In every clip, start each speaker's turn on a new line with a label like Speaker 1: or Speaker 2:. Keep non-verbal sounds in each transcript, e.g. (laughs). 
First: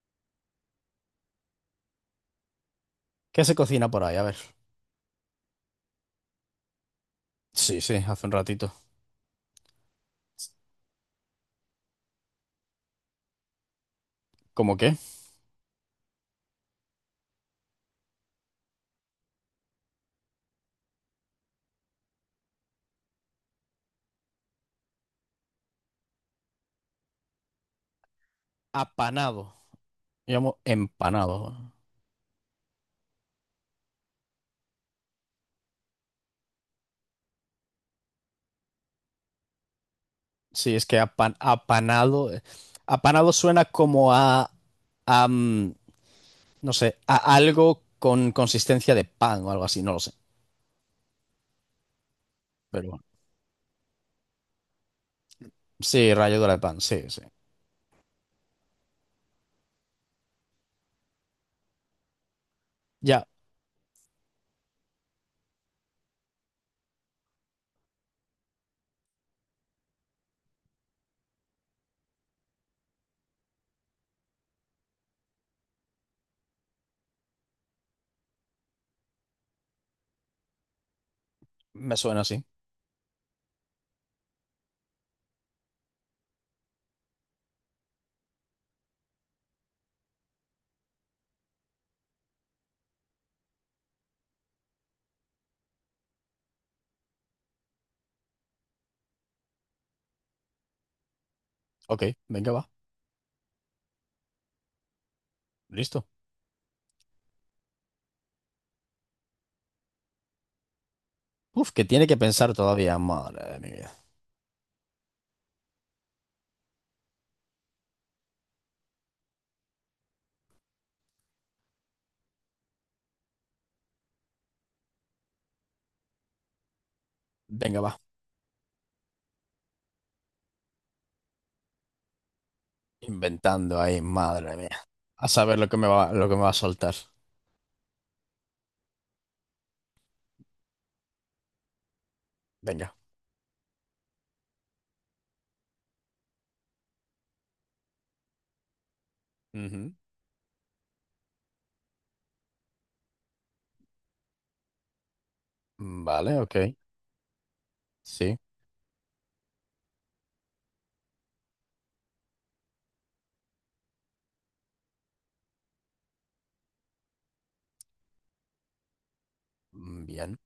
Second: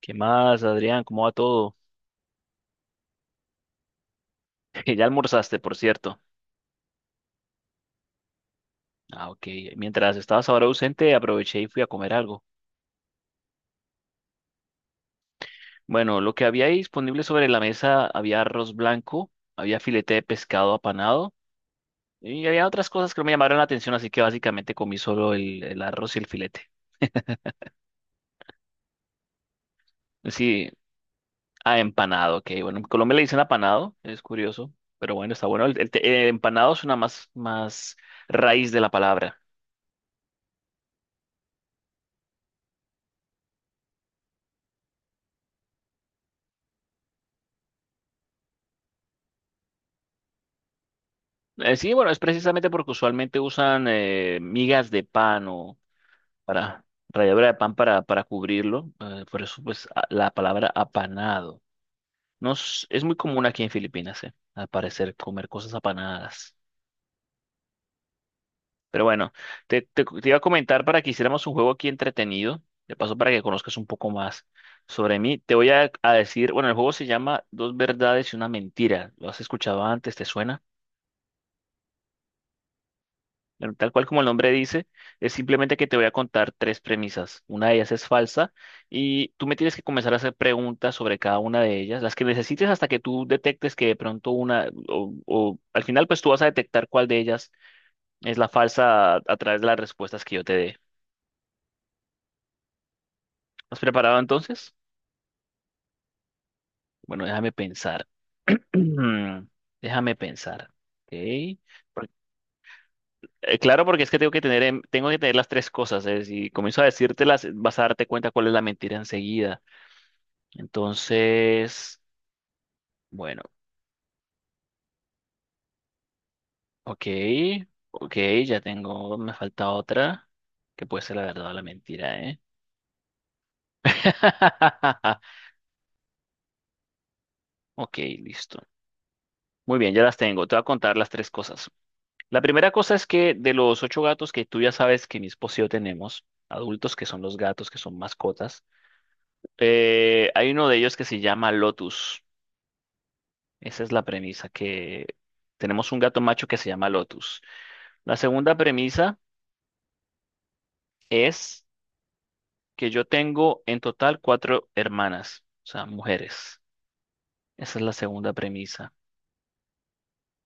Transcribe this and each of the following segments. Speaker 1: ¿Qué más, Adrián? ¿Cómo va todo?
Speaker 2: ¿Qué se cocina por ahí? A ver.
Speaker 1: (laughs) Ya almorzaste, por cierto.
Speaker 2: Sí, sí, hace un ratito.
Speaker 1: Ah, ok. Mientras estabas ahora ausente, aproveché y fui a comer algo.
Speaker 2: ¿Cómo qué?
Speaker 1: Bueno, lo que había ahí disponible sobre la mesa, había arroz blanco, había filete de pescado apanado y había otras cosas que no me llamaron la atención, así que básicamente comí solo el arroz y el filete.
Speaker 2: Apanado. Llamo
Speaker 1: Sí,
Speaker 2: empanado.
Speaker 1: ah, empanado, ok. Bueno, en Colombia le dicen apanado, es curioso, pero bueno, está bueno. Empanado es una más raíz de la palabra.
Speaker 2: Sí, es que apanado. Apanado suena como a, a, mm, no sé, a algo con consistencia de pan o algo así, no lo sé.
Speaker 1: Sí, bueno, es precisamente porque
Speaker 2: Pero bueno.
Speaker 1: usualmente usan migas de pan o
Speaker 2: Sí, ralladura de pan,
Speaker 1: para
Speaker 2: sí, sí.
Speaker 1: ralladura de pan para cubrirlo. Por eso, pues, la palabra apanado. No, es, es muy
Speaker 2: Ya,
Speaker 1: común aquí en Filipinas, al parecer, comer cosas apanadas. Pero bueno, te iba a comentar para que hiciéramos un juego aquí entretenido. De paso, para que conozcas un poco más sobre mí. Te voy a decir, bueno, el juego se llama Dos verdades y una mentira. ¿Lo has escuchado antes? ¿Te suena?
Speaker 2: me suena así.
Speaker 1: Bueno, tal cual como el nombre dice, es simplemente que te voy a contar tres premisas. Una de ellas es falsa y tú me tienes que comenzar a hacer preguntas sobre cada una de ellas, las que necesites, hasta que tú detectes que de pronto una, o al final, pues tú vas a detectar cuál de ellas es la falsa a través de las respuestas que yo te dé.
Speaker 2: Ok, venga, va.
Speaker 1: ¿Has preparado entonces?
Speaker 2: Listo.
Speaker 1: Bueno, déjame pensar. (clears throat) Déjame pensar. Ok.
Speaker 2: Uf, que tiene
Speaker 1: Por-
Speaker 2: que pensar todavía, madre de mi
Speaker 1: Claro,
Speaker 2: vida.
Speaker 1: porque es que tengo que tener las tres cosas, ¿eh? Si comienzo a decírtelas, vas a darte cuenta cuál es la mentira enseguida. Entonces, bueno, ok,
Speaker 2: Venga, va.
Speaker 1: ok, ya tengo, me falta otra, que puede ser la verdad o la mentira, ¿eh?
Speaker 2: Inventando ahí, madre mía. A
Speaker 1: (laughs)
Speaker 2: saber lo que me va, lo que me va a soltar.
Speaker 1: Ok, listo. Muy bien, ya las tengo. Te voy a contar las tres cosas. La primera
Speaker 2: Venga.
Speaker 1: cosa es que, de los ocho gatos que tú ya sabes que mi esposo y yo tenemos, adultos que son los gatos, que son mascotas,
Speaker 2: Ujú.
Speaker 1: hay uno de ellos que se llama Lotus. Esa es la premisa, que tenemos un
Speaker 2: Mm,
Speaker 1: gato
Speaker 2: vale,
Speaker 1: macho que
Speaker 2: ok.
Speaker 1: se llama Lotus. La
Speaker 2: Sí.
Speaker 1: segunda premisa es que yo tengo en total cuatro hermanas, o sea, mujeres. Esa es la segunda premisa.
Speaker 2: Mm, bien.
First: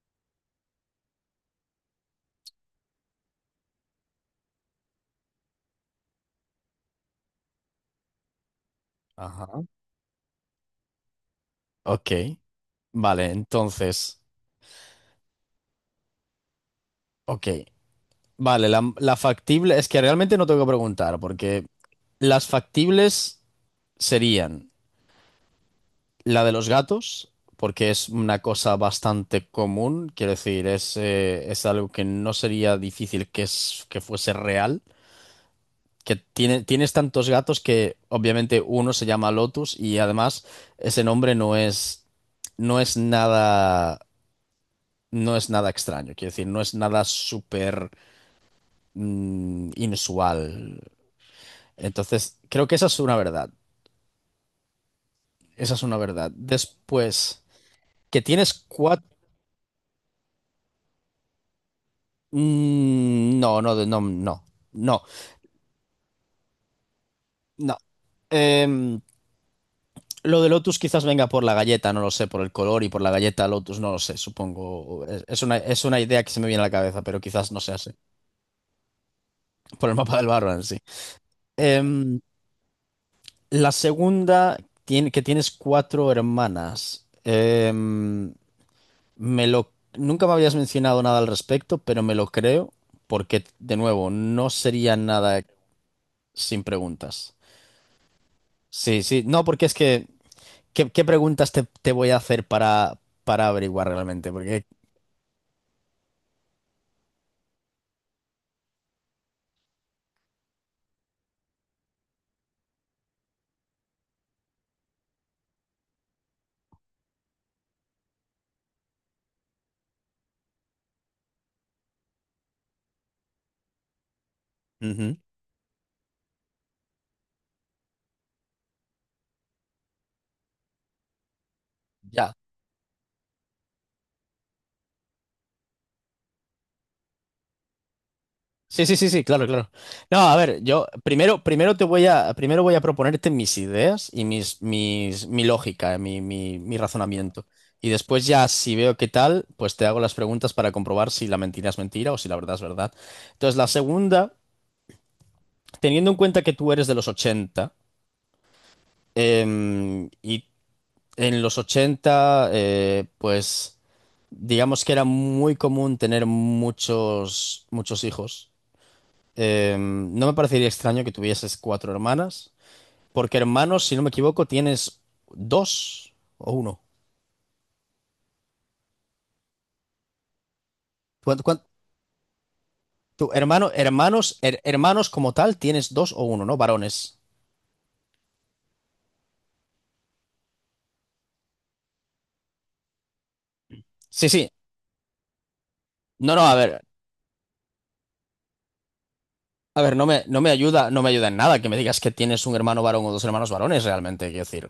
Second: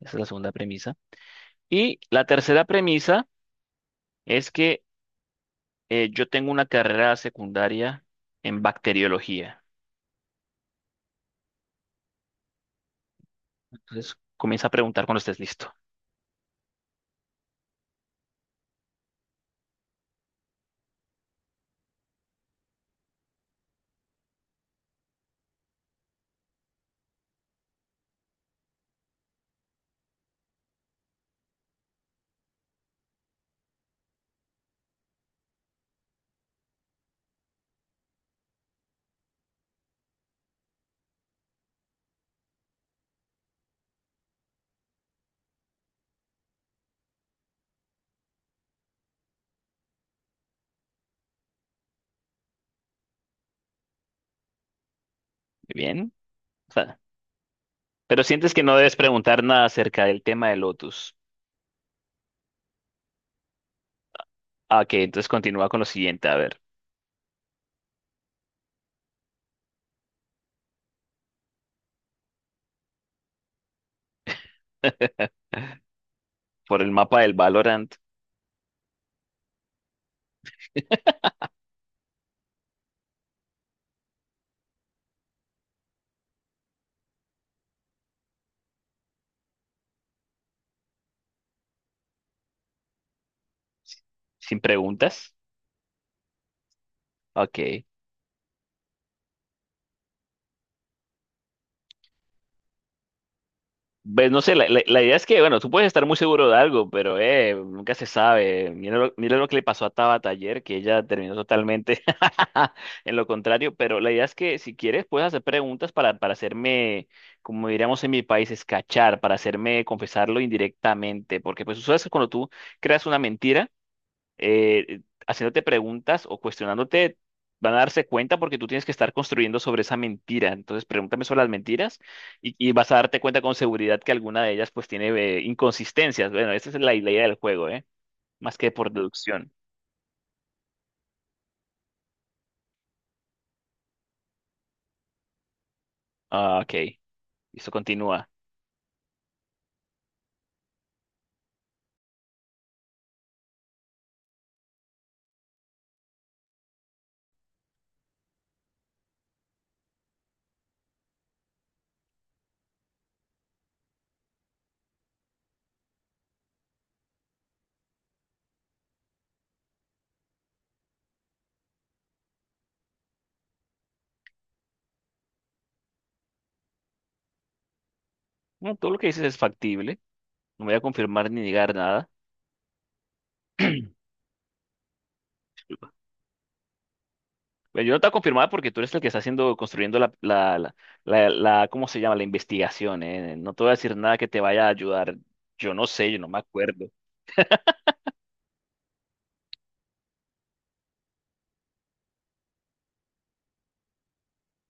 Speaker 1: Esa es la segunda premisa. Y la tercera premisa es que yo tengo una carrera secundaria en bacteriología.
Speaker 2: Ajá. Ok. Vale,
Speaker 1: Entonces,
Speaker 2: entonces.
Speaker 1: comienza a preguntar cuando estés listo.
Speaker 2: Ok. Vale, la factible. Es que realmente no tengo que preguntar, porque las factibles serían la de los gatos, porque es una cosa bastante común. Quiero decir, es algo que no sería difícil que fuese real. Tienes tantos gatos que obviamente uno se llama Lotus y además ese nombre no es nada, no es nada extraño, quiero decir, no es nada súper inusual. Entonces, creo que esa es una verdad,
Speaker 1: Muy
Speaker 2: esa es una
Speaker 1: bien.
Speaker 2: verdad.
Speaker 1: O sea,
Speaker 2: Después, que
Speaker 1: pero sientes
Speaker 2: tienes
Speaker 1: que no debes
Speaker 2: cuatro...
Speaker 1: preguntar nada acerca del tema de Lotus.
Speaker 2: no, no, no, no,
Speaker 1: Ah, ok,
Speaker 2: no,
Speaker 1: entonces continúa con lo siguiente. A ver,
Speaker 2: no. Em, lo de Lotus quizás venga por la galleta, no lo sé, por el color y por la galleta Lotus, no lo sé, supongo.
Speaker 1: (laughs)
Speaker 2: Es una idea que se me viene a la
Speaker 1: por el
Speaker 2: cabeza,
Speaker 1: mapa
Speaker 2: pero
Speaker 1: del
Speaker 2: quizás no sea
Speaker 1: Valorant,
Speaker 2: así. (laughs) Por el mapa del barro sí. Em, la segunda, que tienes cuatro hermanas. Em, nunca me habías mencionado nada al respecto, pero me lo creo, porque, de nuevo, no
Speaker 1: sin
Speaker 2: sería
Speaker 1: preguntas.
Speaker 2: nada sin preguntas.
Speaker 1: Ok.
Speaker 2: Sí, sí, no, porque es que, ¿qué preguntas te voy a hacer para averiguar
Speaker 1: Pues
Speaker 2: realmente?
Speaker 1: no sé, la,
Speaker 2: Porque...
Speaker 1: la- la idea es que, bueno, tú puedes estar muy seguro de algo, pero nunca se sabe. Mira lo que le pasó a Tabata ayer, que ella terminó totalmente (laughs) en lo contrario, pero la idea es que, si quieres, puedes hacer preguntas para hacerme, como diríamos en mi país, escachar, para hacerme confesarlo indirectamente, porque pues tú sabes que cuando tú creas una mentira,
Speaker 2: Ujú.
Speaker 1: haciéndote preguntas o cuestionándote, van a darse cuenta porque tú tienes que estar construyendo sobre esa mentira. Entonces, pregúntame sobre las mentiras
Speaker 2: Ya.
Speaker 1: y vas a darte cuenta con seguridad que alguna de ellas pues tiene inconsistencias. Bueno, esa es la, la idea del juego, ¿eh? Más que
Speaker 2: Sí,
Speaker 1: por
Speaker 2: sí, sí, sí, claro,
Speaker 1: deducción.
Speaker 2: claro. No, a ver, yo primero voy a proponerte mis ideas y mi lógica,
Speaker 1: Ah, ok.
Speaker 2: mi razonamiento.
Speaker 1: Eso,
Speaker 2: Y después
Speaker 1: continúa.
Speaker 2: ya, si veo qué tal, pues te hago las preguntas para comprobar si la mentira es mentira o si la verdad es verdad. Entonces, la segunda, teniendo en cuenta que tú eres de los ochenta y en los 80, pues, digamos que era muy común tener muchos, muchos hijos. No me parecería extraño que tuvieses cuatro hermanas, porque hermanos, si no me equivoco, tienes dos o uno.
Speaker 1: No, todo lo que dices es factible. No voy a confirmar ni
Speaker 2: ¿Cuánto, cuánto-
Speaker 1: negar nada.
Speaker 2: tu hermano, hermanos, her- Hermanos como tal, tienes dos o uno, ¿no? Varones.
Speaker 1: Bueno, yo no te voy a confirmar porque tú eres el que está haciendo, construyendo ¿cómo se llama? La investigación, ¿eh? No te voy a decir nada que
Speaker 2: Sí,
Speaker 1: te
Speaker 2: sí.
Speaker 1: vaya a ayudar. Yo no sé, yo no
Speaker 2: No,
Speaker 1: me
Speaker 2: no,
Speaker 1: acuerdo.
Speaker 2: a ver, no me ayuda, no me ayuda en nada que me digas que tienes un hermano varón o dos hermanos varones, realmente. Quiero decir,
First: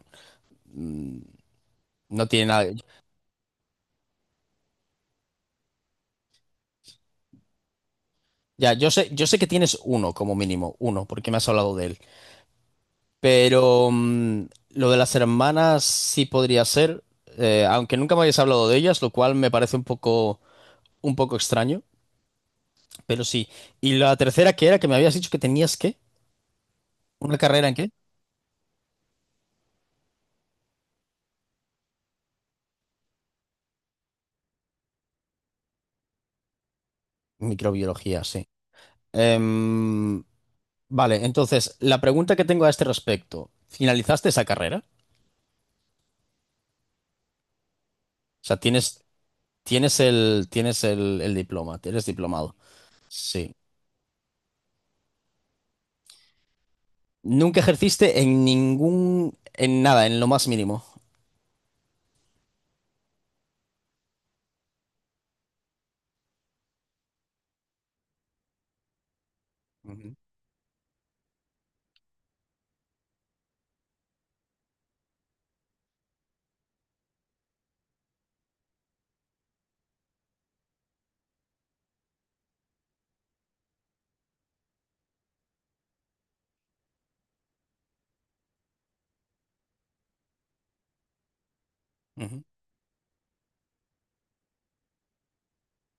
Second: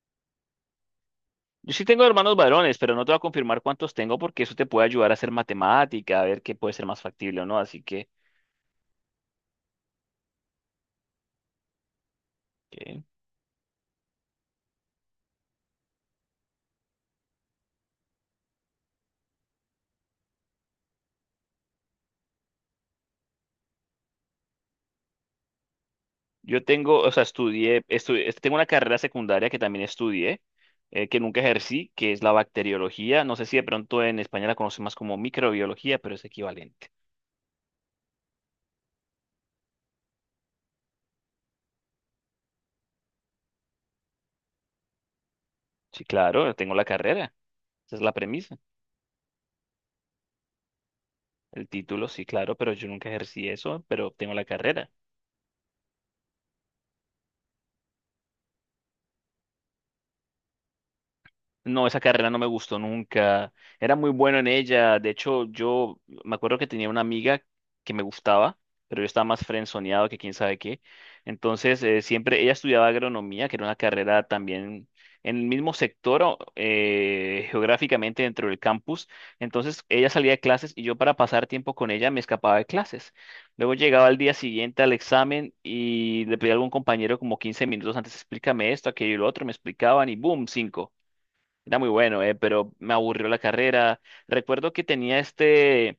Speaker 2: mm,
Speaker 1: Yo sí tengo
Speaker 2: no
Speaker 1: hermanos
Speaker 2: tiene nada.
Speaker 1: varones, pero no te voy a confirmar cuántos tengo porque eso te puede ayudar a hacer matemática, a ver qué puede ser más factible o no. Así que
Speaker 2: Ya, yo sé que tienes uno como mínimo, uno, porque me has hablado de él.
Speaker 1: eh,
Speaker 2: Pero lo de las hermanas sí podría ser, aunque nunca me habéis hablado de ellas, lo cual me parece un poco extraño, pero sí. Y la tercera que era que me habías dicho que tenías qué,
Speaker 1: yo tengo, o sea,
Speaker 2: ¿una carrera en
Speaker 1: estudié,
Speaker 2: qué?
Speaker 1: estudié, tengo una carrera secundaria que también estudié, que nunca ejercí, que es la bacteriología. No sé si de pronto en España la conocen más como microbiología, pero es equivalente.
Speaker 2: Microbiología, sí. Em, vale, entonces, la pregunta que tengo a este respecto, ¿finalizaste esa carrera?
Speaker 1: Sí, claro, tengo la carrera. Esa es la
Speaker 2: O
Speaker 1: premisa.
Speaker 2: sea, tienes el
Speaker 1: El
Speaker 2: diploma, eres
Speaker 1: título, sí,
Speaker 2: diplomado.
Speaker 1: claro, pero yo nunca ejercí
Speaker 2: Sí.
Speaker 1: eso, pero tengo la carrera.
Speaker 2: Nunca ejerciste en ningún, en nada, en lo más mínimo.
Speaker 1: No, esa carrera no me gustó nunca. Era muy bueno en ella. De hecho, yo me acuerdo que tenía una amiga que me gustaba, pero yo estaba más frenzoneado
Speaker 2: Ujú,
Speaker 1: que quién sabe qué. Entonces, siempre ella estudiaba agronomía, que era una carrera también en el mismo sector o, geográficamente, dentro del campus. Entonces, ella salía de clases y yo, para pasar tiempo con ella, me escapaba de clases. Luego llegaba al día siguiente al examen y le pedía a algún compañero, como 15 minutos antes, explícame esto, aquello y lo otro, me explicaban y boom, cinco. Era muy bueno,
Speaker 2: ujú,
Speaker 1: pero me aburrió la carrera. Recuerdo que tenía este,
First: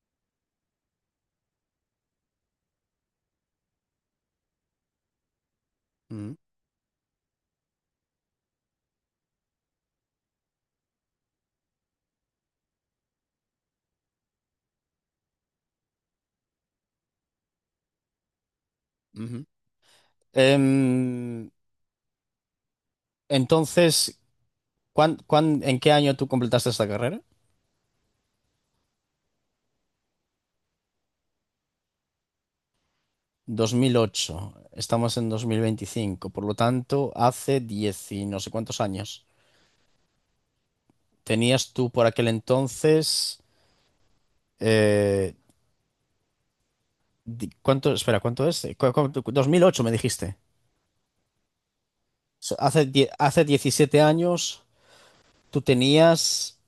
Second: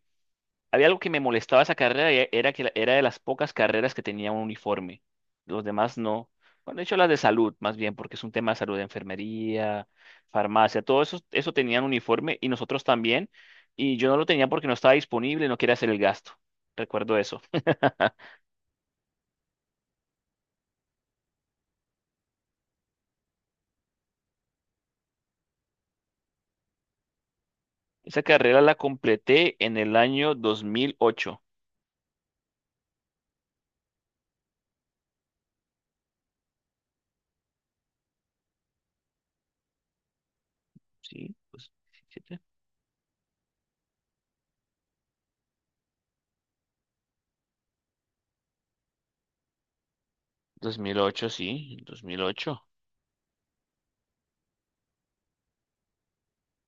Speaker 1: había algo que me molestaba esa carrera, y era que era de las pocas carreras que tenía un uniforme. Los demás no.
Speaker 2: ujú.
Speaker 1: Bueno, de hecho las de salud, más bien, porque es un tema de salud, de enfermería, farmacia, todo eso, eso tenían uniforme y nosotros también. Y yo no lo tenía porque no estaba disponible, no quería hacer el gasto. Recuerdo eso. (laughs)
Speaker 2: Ujú. Em, entonces, ¿ en qué año tú completaste esta carrera?
Speaker 1: Esa carrera la completé en el año 2008.
Speaker 2: 2008. Estamos en 2025. Por lo tanto, hace 10 y no sé cuántos años.
Speaker 1: Sí, pues,
Speaker 2: Tenías tú por aquel
Speaker 1: ¿siete?
Speaker 2: entonces... eh, ¿cuánto? Espera, ¿cuánto es? Cuánto? 2008 me dijiste.
Speaker 1: 2008, sí, dos mil ocho
Speaker 2: Hace, hace 17 años tú tenías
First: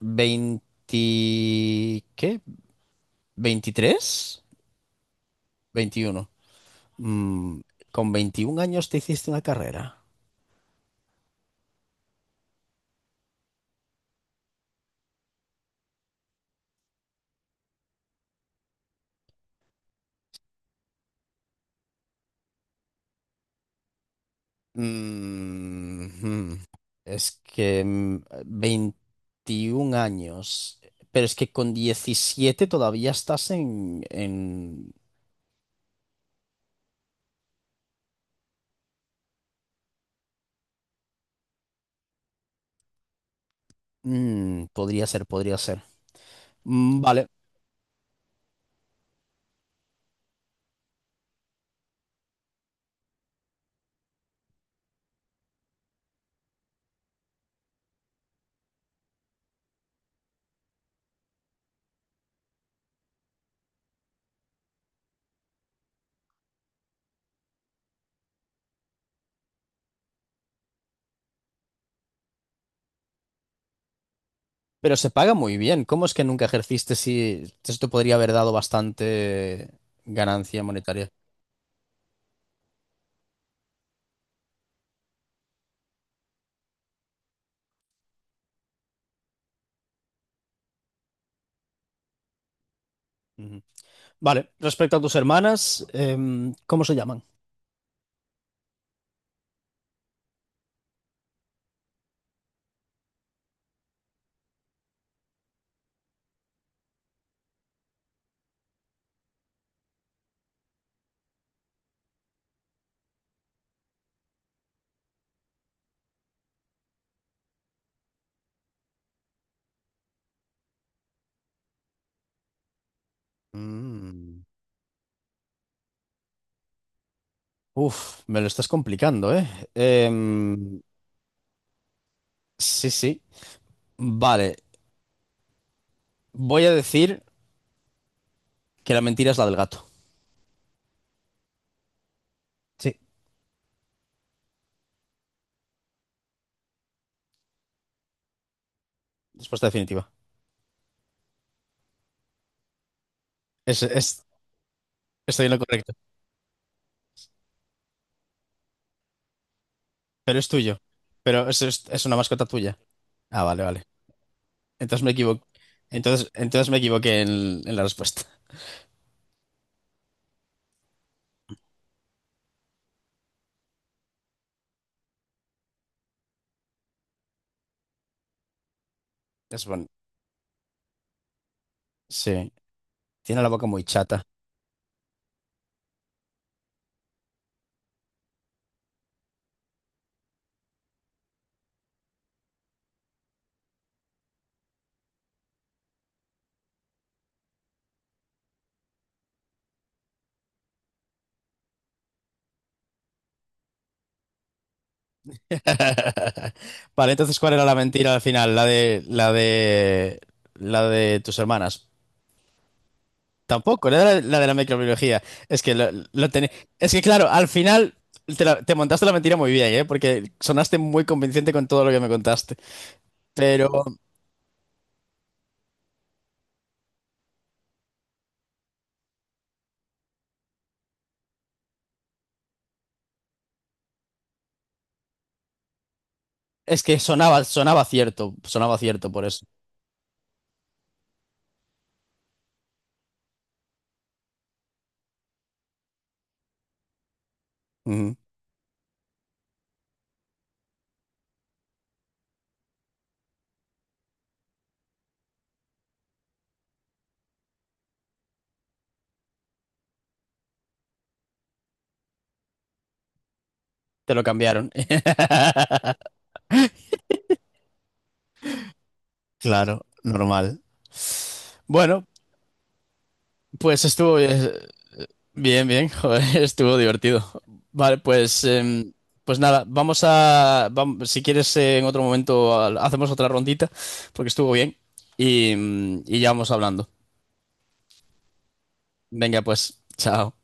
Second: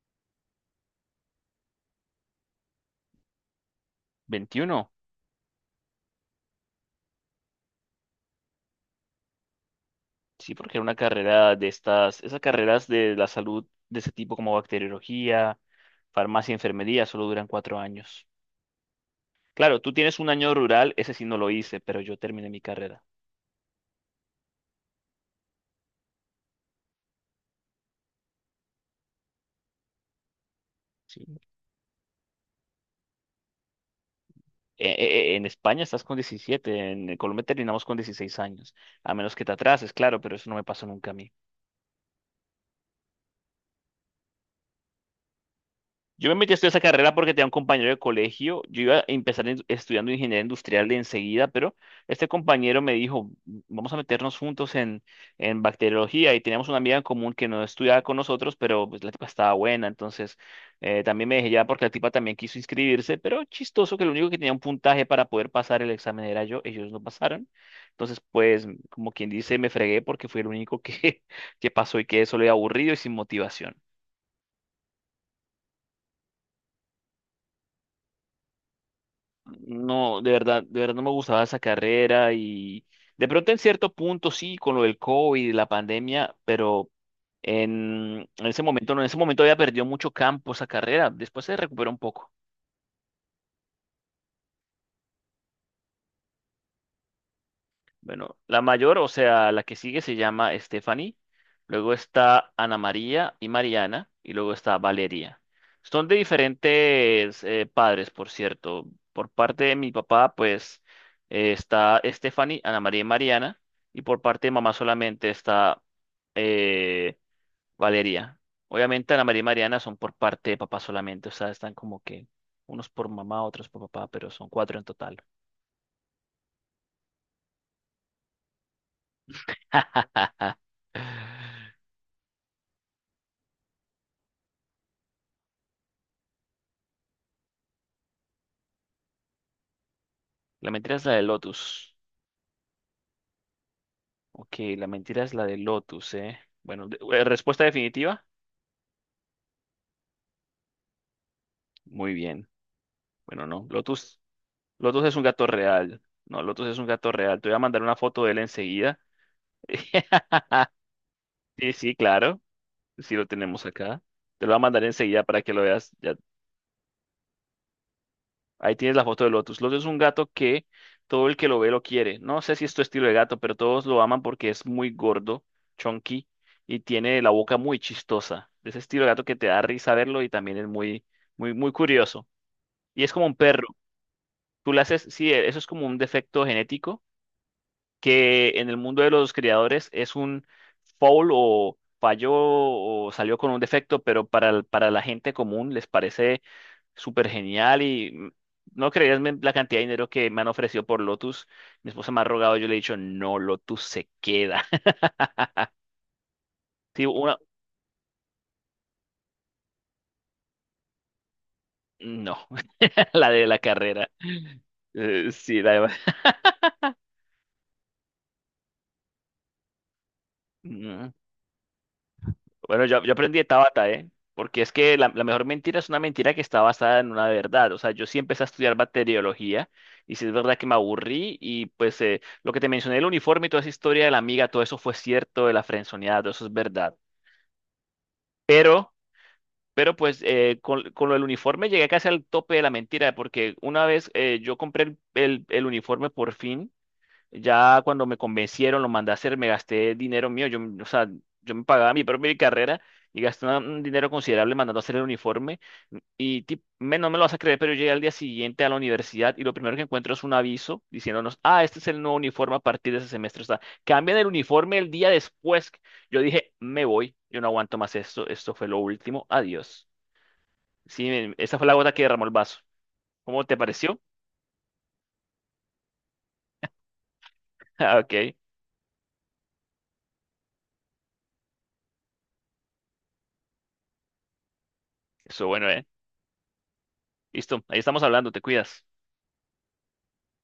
Speaker 2: 20... ¿Qué? 23.
Speaker 1: 21.
Speaker 2: 21. Mm, con 21 años te hiciste una carrera.
Speaker 1: Sí, porque era una carrera de estas, esas carreras de la salud de ese tipo como bacteriología, farmacia, enfermería, solo duran 4 años. Claro, tú tienes un año rural, ese sí no lo hice, pero yo terminé mi carrera.
Speaker 2: Mm, hmm. Es que 21 años,
Speaker 1: Sí.
Speaker 2: pero es que con 17 todavía estás en, en-
Speaker 1: En España estás con 17, en Colombia terminamos con 16 años, a menos que te atrases, claro, pero eso no me pasó nunca a mí.
Speaker 2: Mm, podría ser, podría ser.
Speaker 1: Yo me metí a estudiar esa
Speaker 2: Mm,
Speaker 1: carrera
Speaker 2: vale,
Speaker 1: porque tenía un compañero de colegio. Yo iba a empezar estudiando ingeniería industrial de enseguida, pero este compañero me dijo, vamos a meternos juntos en bacteriología, y teníamos una amiga en común que no estudiaba con nosotros, pero pues la tipa estaba buena, entonces también me dejé ya porque la tipa también quiso inscribirse, pero chistoso, que lo único que tenía un puntaje para poder pasar el examen era yo, ellos no pasaron. Entonces, pues, como quien dice, me fregué porque fui el único que, (laughs) que pasó, y quedé solo y aburrido y sin motivación.
Speaker 2: pero se paga muy bien. ¿Cómo es que nunca ejerciste si esto podría haber dado bastante
Speaker 1: No,
Speaker 2: ganancia
Speaker 1: de verdad no me
Speaker 2: monetaria?
Speaker 1: gustaba esa carrera y de pronto en cierto punto sí, con lo del COVID, la pandemia, pero en ese momento no, en ese momento había perdido mucho campo esa carrera, después se recuperó un poco.
Speaker 2: Ujú. Vale, respecto a tus hermanas, ¿cómo se llaman?
Speaker 1: Bueno, la mayor, o sea, la que sigue, se llama Stephanie, luego está Ana María y Mariana, y luego está Valeria. Son de diferentes padres, por cierto. Por parte de mi papá, pues está Stephanie, Ana María y Mariana, y por parte de mamá solamente está eh, Valeria. Obviamente Ana María y Mariana son por parte de papá solamente, o sea, están como que unos por mamá, otros por papá, pero
Speaker 2: Mm.
Speaker 1: son cuatro en total.
Speaker 2: Uf, me lo estás complicando, ¿eh?
Speaker 1: (laughs)
Speaker 2: Em, sí, sí. Vale, voy a decir que la mentira es la del gato.
Speaker 1: La mentira es la de Lotus.
Speaker 2: Sí,
Speaker 1: Ok, la mentira es la de Lotus, ¿eh? Bueno, respuesta definitiva.
Speaker 2: respuesta definitiva.
Speaker 1: Muy bien. Bueno, no.
Speaker 2: Es,
Speaker 1: Lotus,
Speaker 2: es-
Speaker 1: Lotus es un
Speaker 2: Estoy
Speaker 1: gato
Speaker 2: en lo correcto,
Speaker 1: real. No, Lotus es un gato real. Te voy a mandar una foto de él enseguida.
Speaker 2: pero es
Speaker 1: (laughs)
Speaker 2: tuyo. Pero
Speaker 1: Sí, sí,
Speaker 2: es una
Speaker 1: claro.
Speaker 2: mascota tuya.
Speaker 1: Sí lo
Speaker 2: Ah, vale,
Speaker 1: tenemos
Speaker 2: vale.
Speaker 1: acá. Te lo voy a mandar
Speaker 2: Entonces me
Speaker 1: enseguida para
Speaker 2: equivoqué.
Speaker 1: que lo veas. Ya.
Speaker 2: Entonces me equivoqué en la respuesta.
Speaker 1: Ahí tienes la foto de Lotus. Lotus es un gato que todo el que lo ve lo quiere. No sé si es tu estilo de gato, pero todos lo aman porque es muy gordo, chunky, y tiene la boca muy chistosa. Ese estilo de gato que te da
Speaker 2: Es bueno.
Speaker 1: risa verlo, y también es muy, muy, muy curioso.
Speaker 2: Sí,
Speaker 1: Y es como un
Speaker 2: tiene la boca
Speaker 1: perro.
Speaker 2: muy chata.
Speaker 1: Tú le haces, sí, eso es como un defecto genético que en el mundo de los criadores es un foul o falló o salió con un defecto, pero para, para la gente común les parece súper genial, y no creías, la cantidad de dinero que me han ofrecido por Lotus. Mi esposa me ha rogado, yo le he dicho, no, Lotus se queda. (laughs)
Speaker 2: (laughs)
Speaker 1: Sí,
Speaker 2: Vale,
Speaker 1: una,
Speaker 2: entonces, ¿cuál era la mentira al final? La de tus hermanas.
Speaker 1: no, (laughs) la de la
Speaker 2: Tampoco,
Speaker 1: carrera.
Speaker 2: la de la microbiología. Es
Speaker 1: Sí, la
Speaker 2: que
Speaker 1: de... (laughs)
Speaker 2: lo tené- Es que claro, al final te montaste la mentira muy bien, ¿eh? Porque sonaste muy
Speaker 1: Mm.
Speaker 2: convincente con todo lo que me contaste.
Speaker 1: Bueno, yo aprendí de
Speaker 2: Pero
Speaker 1: Tabata, ¿eh? Porque es que la mejor mentira es una mentira que está basada en una verdad. O sea, yo sí empecé a estudiar bacteriología, y sí es verdad que me aburrí y pues lo que te mencioné, el uniforme y toda esa historia de la amiga, todo eso fue cierto, de la frenzoneada, todo eso es
Speaker 2: es
Speaker 1: verdad.
Speaker 2: que sonaba, sonaba
Speaker 1: pero
Speaker 2: cierto por eso.
Speaker 1: Pero pues con lo del uniforme llegué casi al tope de la mentira, porque una vez yo compré el, el uniforme por fin, ya cuando
Speaker 2: Ujú.
Speaker 1: me convencieron, lo mandé a hacer, me gasté dinero mío, yo, o sea, yo me pagaba mi propia carrera, y gasté un dinero considerable mandando a hacer el uniforme. Y no me lo vas a creer, pero yo llegué al día siguiente a la universidad y lo primero que encuentro es un aviso diciéndonos, ah, este es el nuevo uniforme a partir de ese semestre. O sea,
Speaker 2: Te
Speaker 1: cambian
Speaker 2: lo
Speaker 1: el
Speaker 2: cambiaron.
Speaker 1: uniforme el día después.
Speaker 2: (laughs)
Speaker 1: Yo dije, me voy, yo no aguanto más esto, esto fue lo último,
Speaker 2: Claro,
Speaker 1: adiós.
Speaker 2: normal.
Speaker 1: Sí, em, esa fue la gota que
Speaker 2: Bueno,
Speaker 1: derramó el vaso. ¿Cómo te
Speaker 2: pues
Speaker 1: pareció?
Speaker 2: estuvo,
Speaker 1: (laughs)
Speaker 2: eh, bien, bien, joder, (laughs) estuvo divertido. Vale,
Speaker 1: Ah, ok,
Speaker 2: pues, em, pues nada, si quieres en otro momento hacemos otra rondita, porque estuvo bien
Speaker 1: eso,
Speaker 2: y,
Speaker 1: bueno, eh.
Speaker 2: y ya vamos hablando.
Speaker 1: Listo, ahí estamos hablando, te cuidas.
Speaker 2: Venga, pues, chao.